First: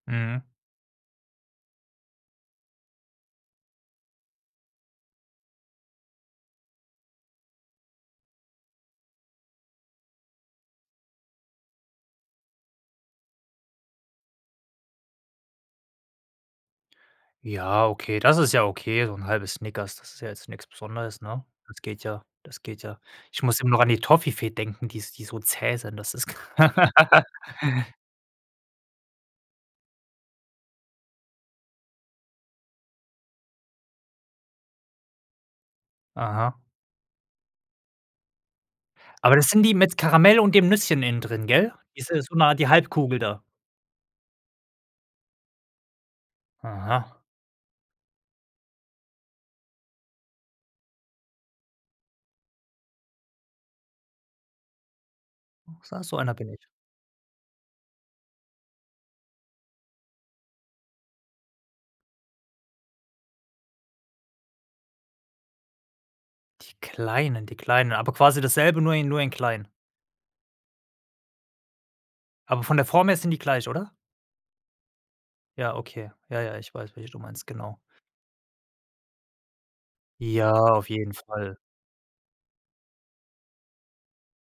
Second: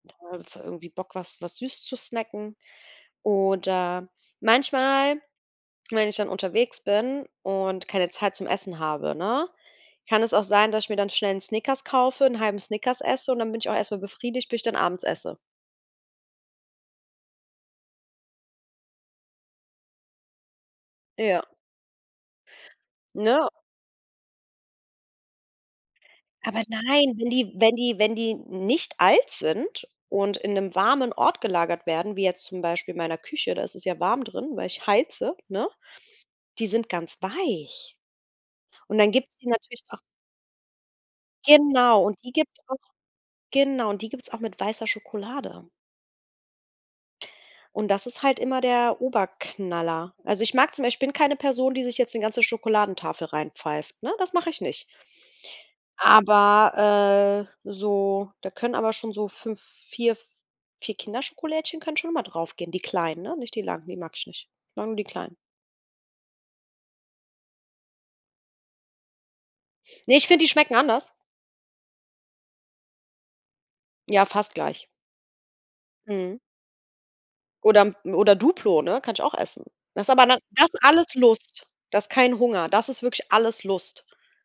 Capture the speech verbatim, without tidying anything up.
Da Mhm. [unintelligible] irgendwie Bock, was was süß zu snacken. Oder, manchmal, wenn ich dann unterwegs bin und keine Zeit zum Essen habe, ne, kann es auch sein, dass ich mir dann schnell 'n Snickers kaufe, 'n halben Snickers esse und dann bin ich auch erst mal befriedigt, bis ich dann abends esse. Ja, okay, das ist ja okay, so 'n halbes Snickers, das ist ja jetzt nix Besonderes, Ja. ne? Das geht ja das geht ja. Ich Ne? muss immer noch an die Toffifee denken, dies die so zäh sind, das ist Aber nein, wenn die wenn die wenn die nicht alt sind und in 'nem warmen Ort gelagert werden, wie jetzt zum Beispiel in meiner Küche- da ist es ja warm drin- weil ich heize, ne? Aha. Die sind ganz weich. Und dann Aber gibt´s die das sind die natürlich mit auch Karamell und dem Nüsschen innendrin, gell? Genau Ist und mit die so 'ner gibt´s die auch Halbkugel da? genau. Und die gibt's auch mit weißer Schokolade. Aha. Und das ist halt immer der Oberknaller. Also ich mag zum Beisp ich bin keine Person, die sich jetzt 'ne ganze Schokoladentafel reinpfeift, ne? Das mache ich nicht. Doch sa so einer bin ich. Aber, äh so, da können aber schon so fünf, vier, vier Kinderschokolädchen können schon immer drauf gehen, die kleinen, ne? Nicht die langen, die mag ich nicht. Ich mag nur die kleinen. Die Kleinen die Kleinen, aber quasi dasselbe, nur i nur in klein? Ne, ich find, die schmecken anders. Aber von der Form her sind die gleich, oder? Ja, fast gleich. Ja, okay. Mhm. Ja, ja, ich weiß, welche du meinst, genau. Oder oder Duplo, ne? Kann ich auch essen. Das ist aber dann Ja, das auf alles jeden Fall. Lust. Das ist kein Hunger. Das ist wirklich alles Lust.